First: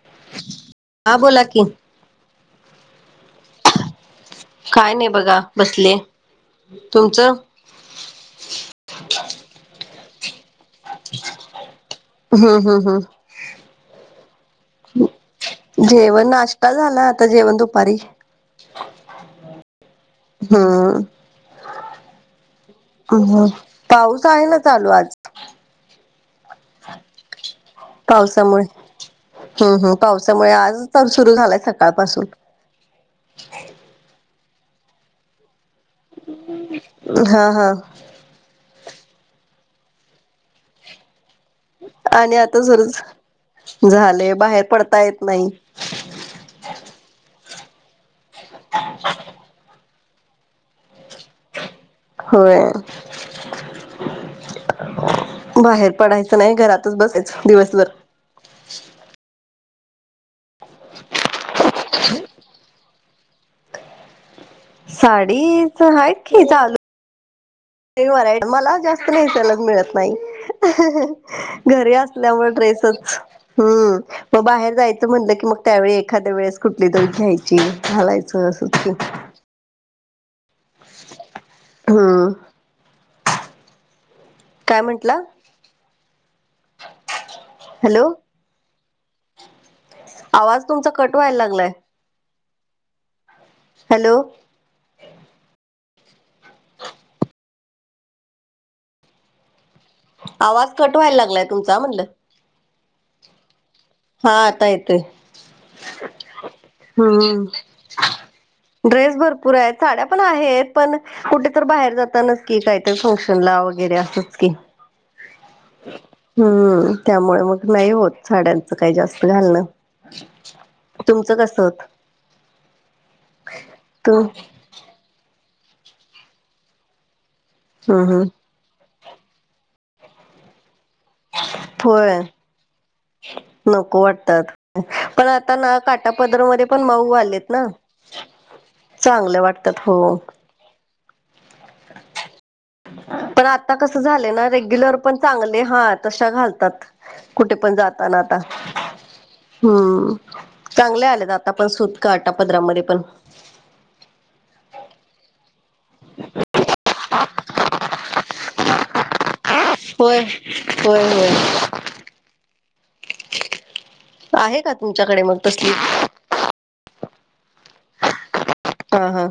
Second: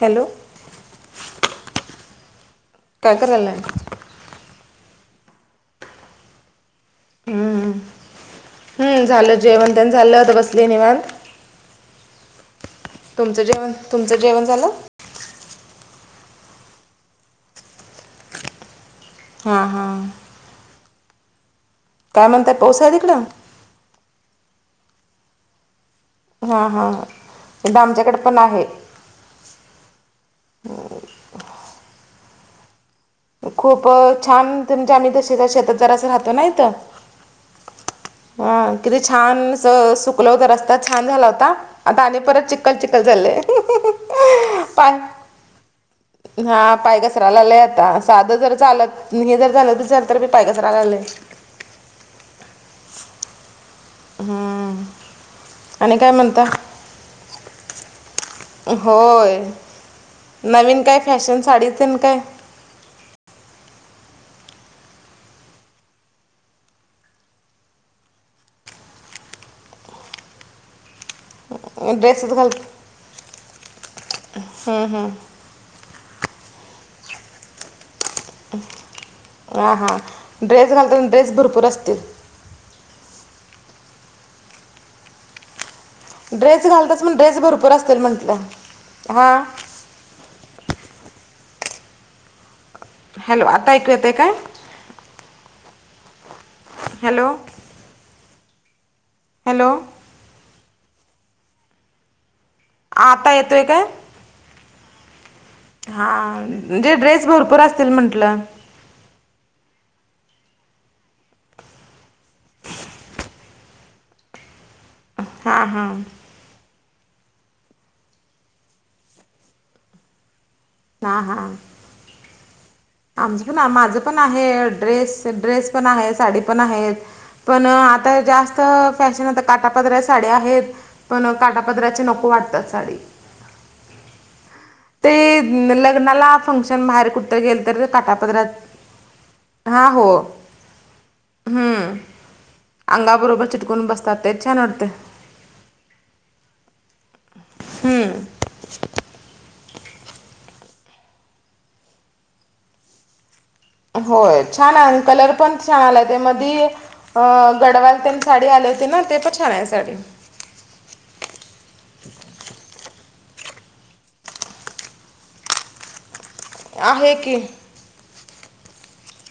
Hello, हा बोला की, काय करायलाय? काय नाही बघा. बसले तुमचं? हम्, झालं जेवण तेन झालं होत. बसले निवांत. हम् हम् हम्. तुमचं जेवण? तुमचं जेवण झालं? जेवण, नाश्ता झाला आता जेवण दुपारी. हा हां. हम. काय म्हणताय? पाऊस आहे तिकड? पाऊस आहे ना चालू आज. हा हा हा. पावसामुळे. हम्म हम, पावसामुळे आज तर सुरू झालाय सकाळ पासून. खूप छान. तुमच्या आम्ही तसे शेतात जरासं राहतो ना इथ. हा हा. हा किती छान सुकल हो. तर रस्ता छान झाला होता. आता आणि परत आता चिखल सुरू चिखल झाले. झाले बाहेर पाय पडता येत नाही हा पाय कसरा लागलेत आता साधं जर चालत हे जर झालं तुझर तर मी पाय कचरालंय होय हम्म, बाहेर पडायचं नाही घरातच बसायचं दिवसभर होय नवीन काय फॅशन साडीत काय साडीच आहेत की चालू ते वराय मला जास्त मेट्येलाच मिळत नाही घरी ड्रेसच असल्यामुळे घाल ड्रेसच हम्म मग बाहेर हम्म जायचं म्हटलं की मग त्यावेळी एखाद्या वेळेस कुठली तर घ्यायची घालायचं असंच की हा हा ड्रेस घालताना ड्रेस भरपूर असतील. हम्म काय म्हंटला ड्रेस घालत्यास म्हणून ड्रेस भरपूर असतील हॅलो म्हटलं हां. आवाज तुमचा कट व्हाय लागलाय. हॅलो आता ऐकू येते हॅलो काय हॅलो हॅलो. आवाज कट व्हायला लागलाय तुमचा म्हणलं आता येतो य काय हा आता येतय हां जे ड्रेस हम्म भरपूर असतील म्हटलं, ड्रेस भरपूर आहेत साड्या पण आहेत पण कुठे तर बाहेर जातानाच की काहीतरी फंक्शन ला वगैरे असच की, हा हा, हम्म त्यामुळे मग नाही होत साड्यांचं काही जास्त घालणं. हां तुमचं हां कसत आमचं पण माझं पण आहे ड्रेस ड्रेस पण आहे साडी पण आहेत पण हम्म आता हम्म जास्त फॅशन काठपदराच्या साड्या आहेत पण काटापदराचे होय नको वाटतात साडी. नको वाटतात. ते पण आता ना लग्नाला काठापदर मध्ये पण फंक्शन बाहेर मऊ कुठं आलेत गेल ना, तर काटापदरात चांगलं वाटतात हो, हम्म अंगाबरोबर पण आता चिटकून कस बसतात ते झालं ना छान वाटते रेग्युलर पण चांगले हा तशा घालतात कुठे पण जाताना हम्म आता हम्म चांगले आलेत आता पण सुत काटा पदरामध्ये पण होय छान आहे कलर पण छान आलाय ते मधी गडवाल तेन. साडी आले होते ना ते पछाण्या होय होय होय आहे का तुमच्याकडे मग तसली आहे की हा, हा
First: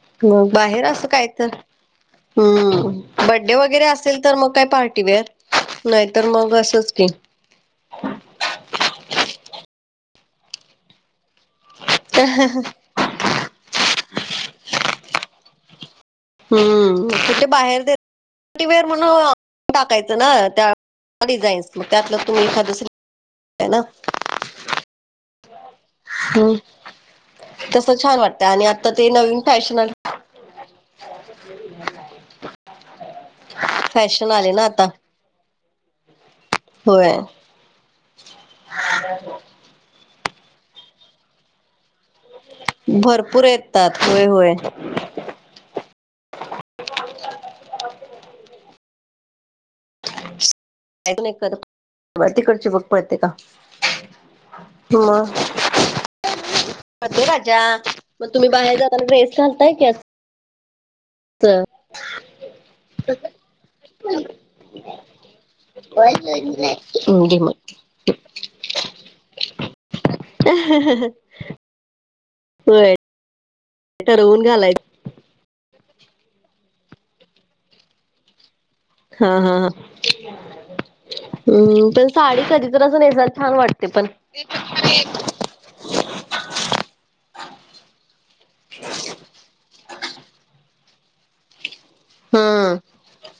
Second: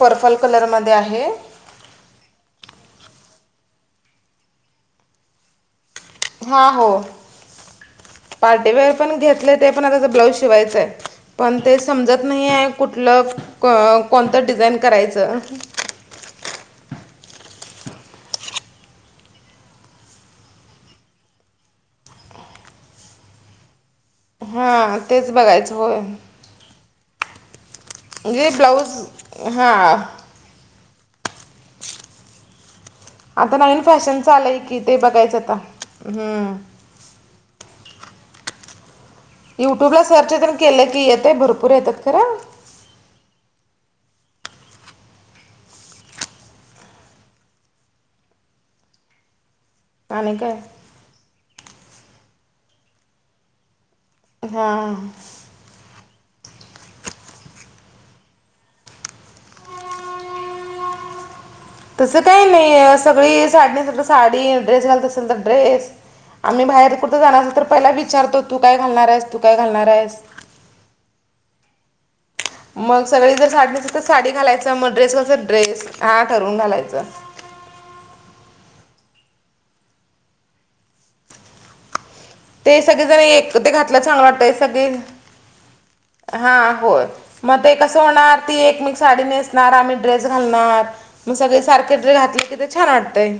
पर्पल मग बाहेर कलरमध्ये असं काय आहे तर हम्म बड्डे वगैरे असेल तर मग काय पार्टीवेअर नाही हा हो, पार्टीवेअर पण घेतले ते पण [unintelligible] ब्लाऊज शिवायचाय. पण ते समजत नाही आहे कुठलं क कोणतं डिझाईन करायचं. हम्म कुठे बाहेर देत पार्टी पार्टीवेअर म्हण टाकायचं ना त्या डिझाईन्स मग त्यातलं तुम्ही एखादं [unintelligible] न. हा तेच बघायचं होय, तस छान वाटतं म्हणजे आणि आता ब्लाऊज ते नवीन फॅशन हां [unintelligible] आता नवीन फॅशनच फॅशन आले आलाय ना की आता ते बघायचं आता, हम्म. होय. [unintelligible] युट्यूब ला सर्च तेन केलं की येतय भरपूर येत्यात खरं. भरपूर येतात, व्हय व्हय. [inaudible] आणि काय? ऐकू ने तर, तिकडची बघ पळते का? [unintelligible] हां मग, [unintelligible] अरे राजा मग तुम्ही बाहेर जाताना ड्रेस घालताय की अ तर, तसं काही नाही, सगळी साडी नेसलं तर साडी, ड्रेस घालत असेल तर ड्रेस. आम्ही बाहेर कुठ जाणार घे असलं तर मग पहिला विचारतो, तू काय घालणार आहेस? तू काय घालणार आहेस? अं हं हं. मग सगळी जर साडी नेसलं तर साडी ठरवून घालायच घालायचं, मग ड्रेस तर ड्रेस. हां ठरवून घालायचं. अं हं हं, [unintelligible] हूं बस. साडी कधी ते तरच सगळेजण नेसायला छान एक ते वाटते घातलं पण, चांगलं वाटतंय सगळी [unintelligible] हां होय. म ते कस होणार, ती एकटीच साडी नेसणार, आम्ही ड्रेस घालणार, मग सगळेच सारखेे ड्रेस घातले की ते हम्म छान वाटतय.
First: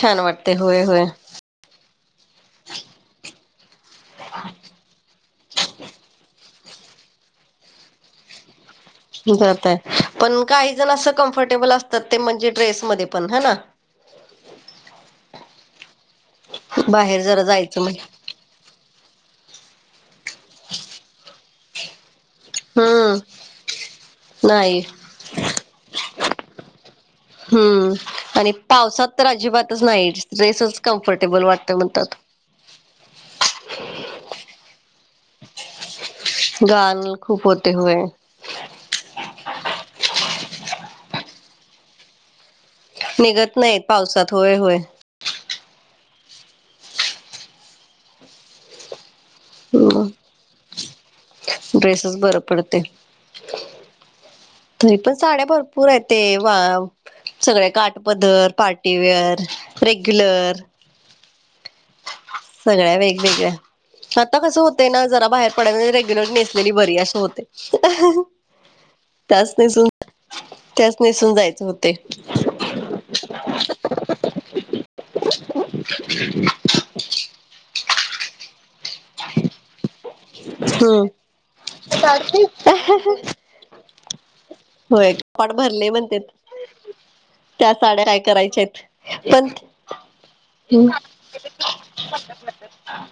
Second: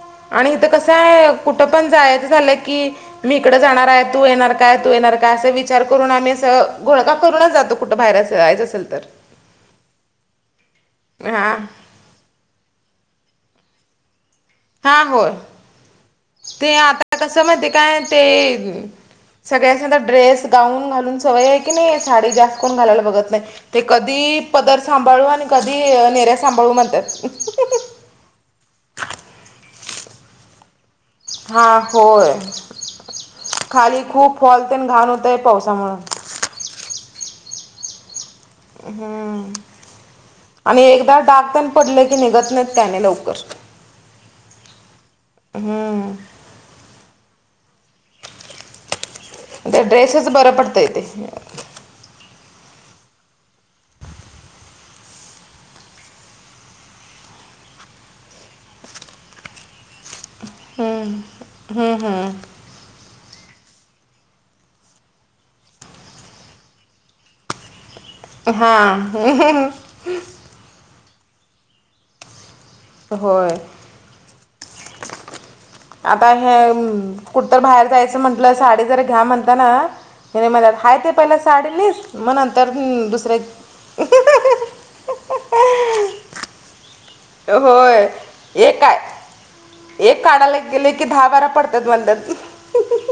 छान आणि वाटते इथं होय कसं होय आहे? कुठ पण जायाचं झालं की मी इकड जाणार हाय, तू येणार काय? तू येणार काय? अस वि विचार करून आम्ही असं घोळका करूनच जातो कुठं बाहेर जायचं असेल तर, जातोय. पण काही जण असं हां कम्फर्टेबल असत तर ते म्हणजे ड्रेस मध्ये पण, है ना. हां होय. ते आता बाहेर कसं जरा माहिती जायचं म्हण काय? ते सगळ्यासनी आता ड्रेस, गाऊन घालून सवय हाय की नाही सारीका? कोण घालायला बघत हम्म नाही. ते कधी पदर नाही सांभाळू आणि कधी निऱ्या सांभाळू म्हणत्यात. हूं आणि पावसात तर अजिबातच नाही, ड्रेसच. कम्फर्टेबल वाटत हां होय. म्हणतात खाली खूप फॉल तेन घाण होतय पावसामुळं. घान खूप होतय व्हय. हूं आणि एकदा डाग पण पडलं की निघत नाहीत. त्याने लवकर निघत नाहीत पावसात. होय होय. हूं हूं. ड्रेस बर पडतंय ते. ड्रेसचं बर पडतय. तरी पण साड्या भरपूर आहेत ते व सगळे काटपदर, पार्टीवेअर, रेग्युलर. ऊं हं हं. सगळ्या वेगवेगळ्या. आता कसं होतेय ना जरा बाहेर पडायच म्हजे रेग्युलर नेसलेली बरी असं होतय. हा तास नाही सुत त्यासनी [unintelligible] जायच होतयं. होय. आता हेअ कुठ तर बाहेर जायचं म्हंटलं साडी जर घ्या म्हणतान - - हिनी म्हणत्यात हाय हम्म ते पहिला साडी नेस. नंतर दुसऱ्या - - होय कपाट भरलयं म्हणत्यात. त्या होय साड्या काय करायच्या एक काय हाईन पण एक काढायला [inaudible] गेले की दहा बारा पडतात म्हणतात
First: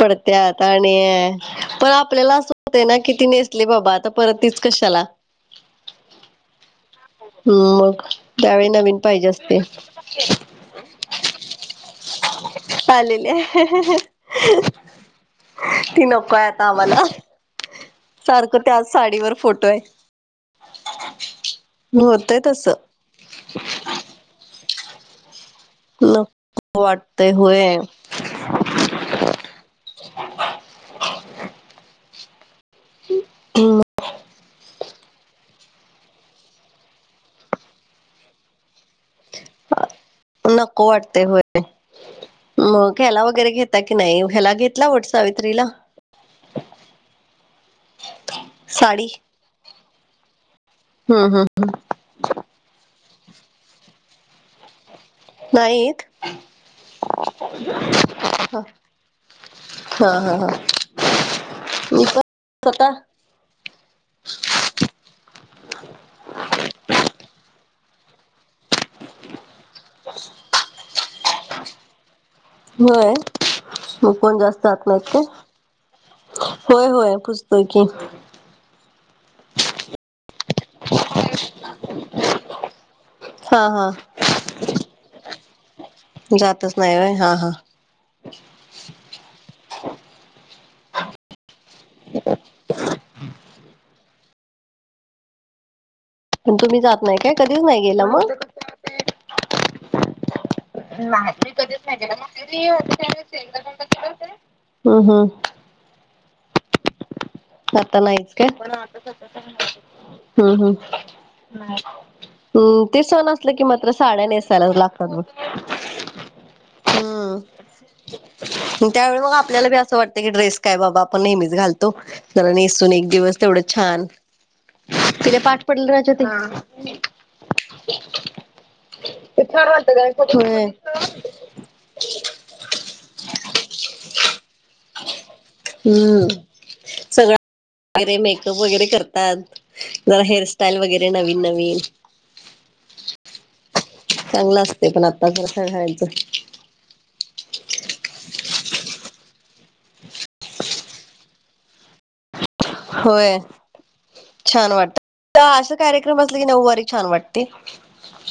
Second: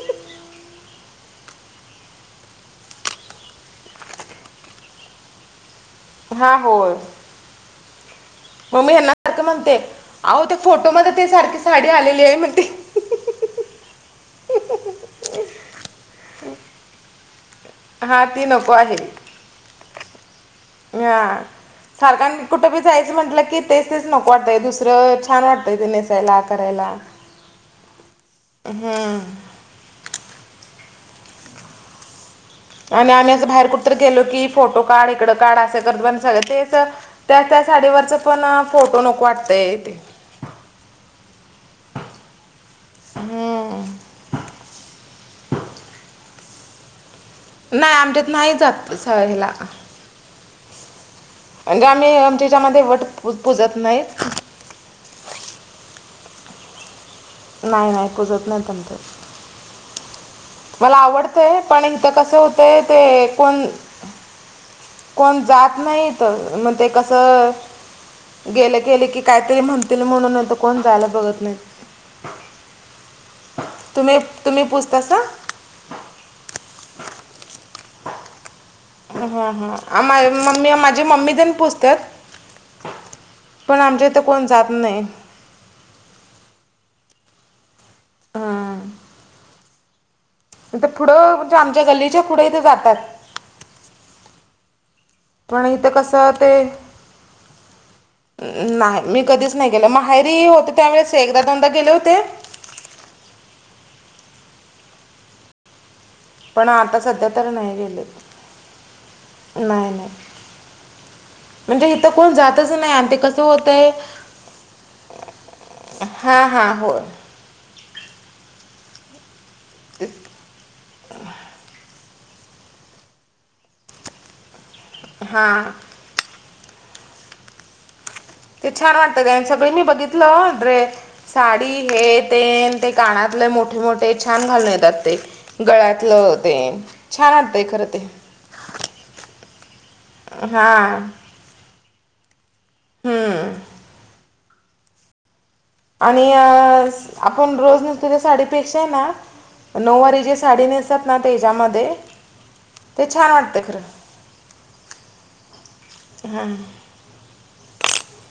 पडत त्यात आणि पण आपल्याला असं होतय ना कि ती नेसली बाबा आता परत तीच कशाला. हा. होय. हम्म मग त्यावेळी मम्मी नवीन हेना पाहिजे सारखं असते म्हणते अहो ते फोटो मध्ये ते सारखे साडी आलेली आहे मग ते चालेले ती नकोय आता आम्हाला. हा ती सारखं नको त्याच आहे. साडीवर फोटो आहे हा होतय सारखांनी तसं कुठबी जायचं म्हटलं की तेच तेच नको वाटंतय दुसरं छान वाटत त नेसायला नको करायला वाटतय होय हम्म आणि आम्ही असं बाहेर कुठ तर गेलो की फोटो काढ इकडं काढ असं करतो आणि सगळं तेच त्या त्या साडीवरचं पण फोटो नको वाटतय ते. नको वाटते होय. मग ह्याला वगैरे घेता कि नाही ह्याला घेतला वट सावित्रीला? नाही आमच्यात नाही जात साडी स हेला. हम हम म्हणजे आम्ही आमच्या जमातीमध्ये वट पूजत नाहीत. नाहीत. नाही नाही पूजत हा नाहीतं आमच्यात. हा हा मला आवडतंय पण मी इथं कस होतंय स्वतः ते कोण कोण जात नाहीत मग ते कसं गेले गेले की कायतरी म्हणतील म्हणून आता कोण जायला बघत नाही. होय तू तुम्ही पण जास्त तुम्ही जात नाही पुसतास काय? होय होय पुूजतोय की. हा हा आमाय मम्मीय माझी मम्मी तेन पुजत्यात. हा पण हा आमच्या इथं कोण जात नाही. जातच नाय होय हा हा. हुं आता पुढं म्हणजे आमच्या गल्लीच्या पुढे इथ जातात. पण इथं कसं ते पण तुम्ही जात नाही काय कधीच नाही गेला मग नाहाय मी कधीच नाही गेले माहेरी होते त्यावेेळेस एकदा दोनदा गेले होते हम हम. पण आता सध्या तर नाही आता गेले नाहीच काय नाही नाही हम्म हम्. म्हणजे इथं कोण जातच हम्म नाही ते आणि सण कसं असलं कि होतंय मात्र साड्या नेसायलाच लागतात बघ. हा हा होय. हम्म त्यावेळी मग आपल्याला बी असं वाटत की ड्रेस काय बाबा आपण नेहमीच घालतो जला नेसून एक दिवस तेवढं छान तिला पाठ हां पडलं राजा ताई ते छान वाटतं का छान सगळे मी वाटत बघितलं होय ड्रेस. साडी हे ते ते कानातले मोठे मोठे छान घालून येतात ते. गळ्यातलं तेन सगळ वगैरे मेकअप वगैरे करतात जरा हा हेअरस्टाईल वगैरे नवीन नवीन हम्म. चांगलं असते पण आता आणि [unintelligible] अ, आपण रोज नेसतो त्या साडीपेक्षा आहे ना नऊवारी जे साडी नेसतात ना तेच्यामधे होय छान वाटत त असा कार्यक्रम असला की नऊवारी छान वाटते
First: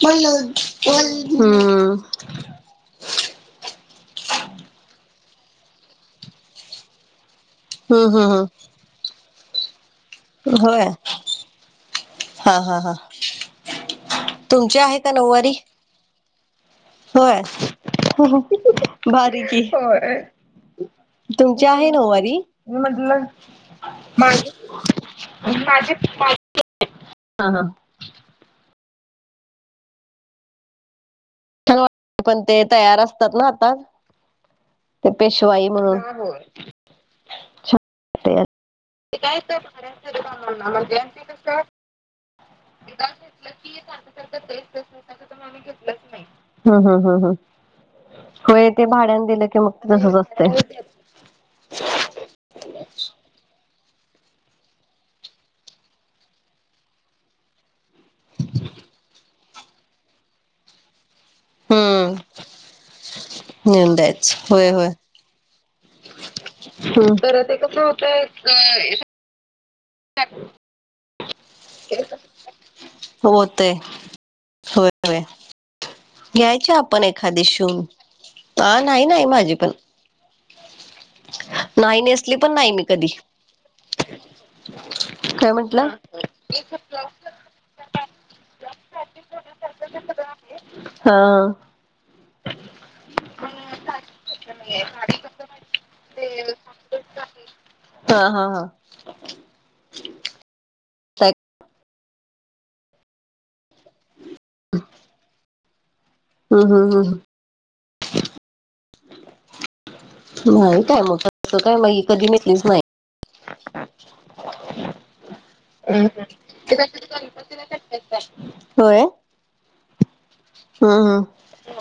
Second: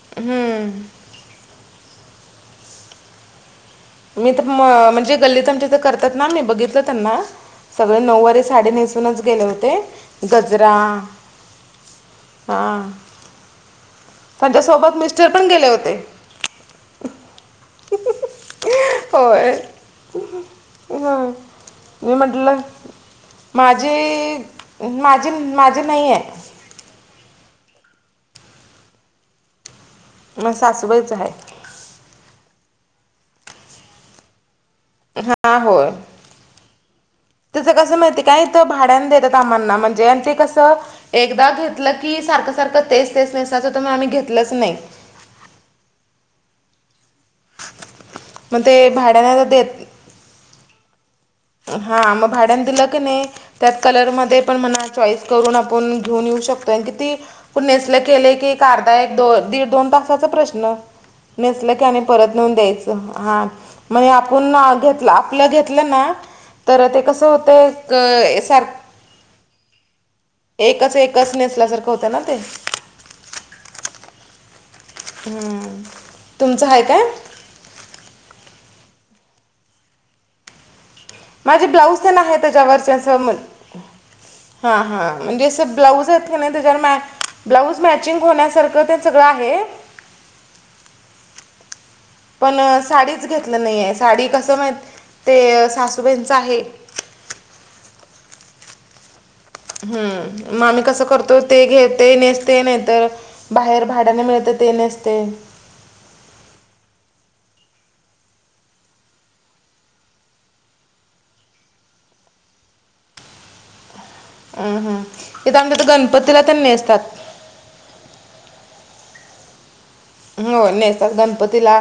हम्म. मी त म म्हणजे गल्लीत आमच्या इथे करतात ना मी बघितलं त्यांना सगळे हम्म हम्म नऊवारी हम्म साडी नेस नेसूनच गेले होते गजरा होय हा तुमची आहे का मिस्टर पण नऊवारी? गेले होते होय बारीच होय की होय. हं. तुमची आहे मी नऊवारी म्हटलं म्हटलं माझी माझी माझी नाही आहे. हा हा. माझ्या सासूबाईच हाय. पण ते तयार असतात ना आता. हा पेशवाई म्हणून. तिच कसं माहिती काय इथं भाड्या देतात आमांना म्हणजे आणि ते कसं एकदा घेत लं की सारखं सारखं तेच तेच नेसाचं होत म्हणून आम्ही घेतलंच नाही. हुं हुं हुं हुं मग होय ते भाड्यान भाड्याने दिलं की मग तसच होतय. हा म भाड्यान दिलं की नाही त्यात कलर मध्ये पण म्हणा चॉईस करून आपण घेऊन येऊ शकतोय किती नेसल केले की अर्धा एक दो दीड दोन तासाचा प्रश्न. नेसल की आणि हम्म परत नेऊन द्यायचं हा नेऊन म हे द्यायच आपुन ना होय होय घेतल आप पल घेतलं ना तर ते कस होतय क सारख एकच एकच नेसल्यासारखं होतं ना ते. होतय. होय होय तुमचं घ्यायची आहे काय आपण एखादि शिऊन. अ नाही नाही माझी पण. माझे ब्लाऊज नाही त्यांना नेसली आहेत पण नाही त्याच्यावर मी चे कधी समाज हा हा काय म्हणजे म्हंटलं ब्लाऊज की नाही त्याच्यावर मॅच ब्लाऊज मॅचिंग होण्यासारखं ते सगळं आहे. हा. पण साडीच घेतल नाहीेये साडी कस माहीत ते सासूबाईंचं आहे. हा हा हा हम्म मग आम्ही कसं काय करतो ते घेत ते नेसते नाही तर बाहेर भाड्याने मिळत. म नसते हा हा हा ह मा काय म काय कधी मिटलीच नाही. अम हम इथे आमच्या तर गणपतीला त्यांनी असतात. प होय हो हम् नेसतात हम् गणपतीला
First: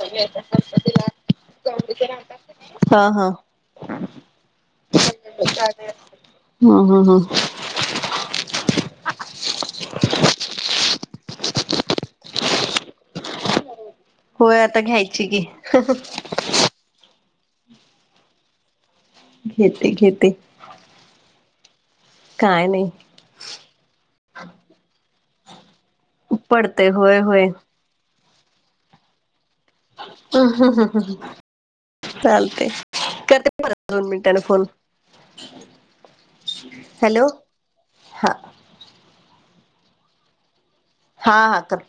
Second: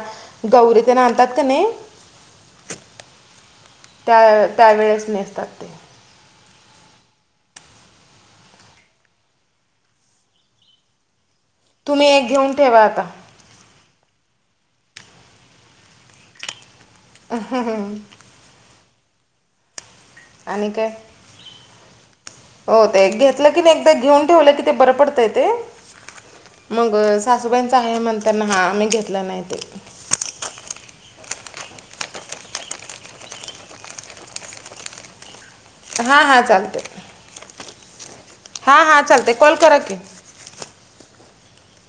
गौरी ते आणतात का नाही. हा हा त्या त्यावेेळेस नेसतात ते हम हम हम तुम्ही एक घेऊन ठेवा आता होय आता घ्यायची की. हुं [unintelligible] घेते घेते. आणि काय. काय हो ते नाही घेतलं की नाही एकदा घेऊन ठेवलं कि ते बरं पडतंय ते पडते मग होय होय सासूबाईंच आहे म्हणताना हा आम्ही घेतलं नाही ते ह हम ह ह ह चालते करते बरं दोन मिनिटांने फोन हा हा चालते हॅलो हा हा चालते कॉल करा की हा हा कर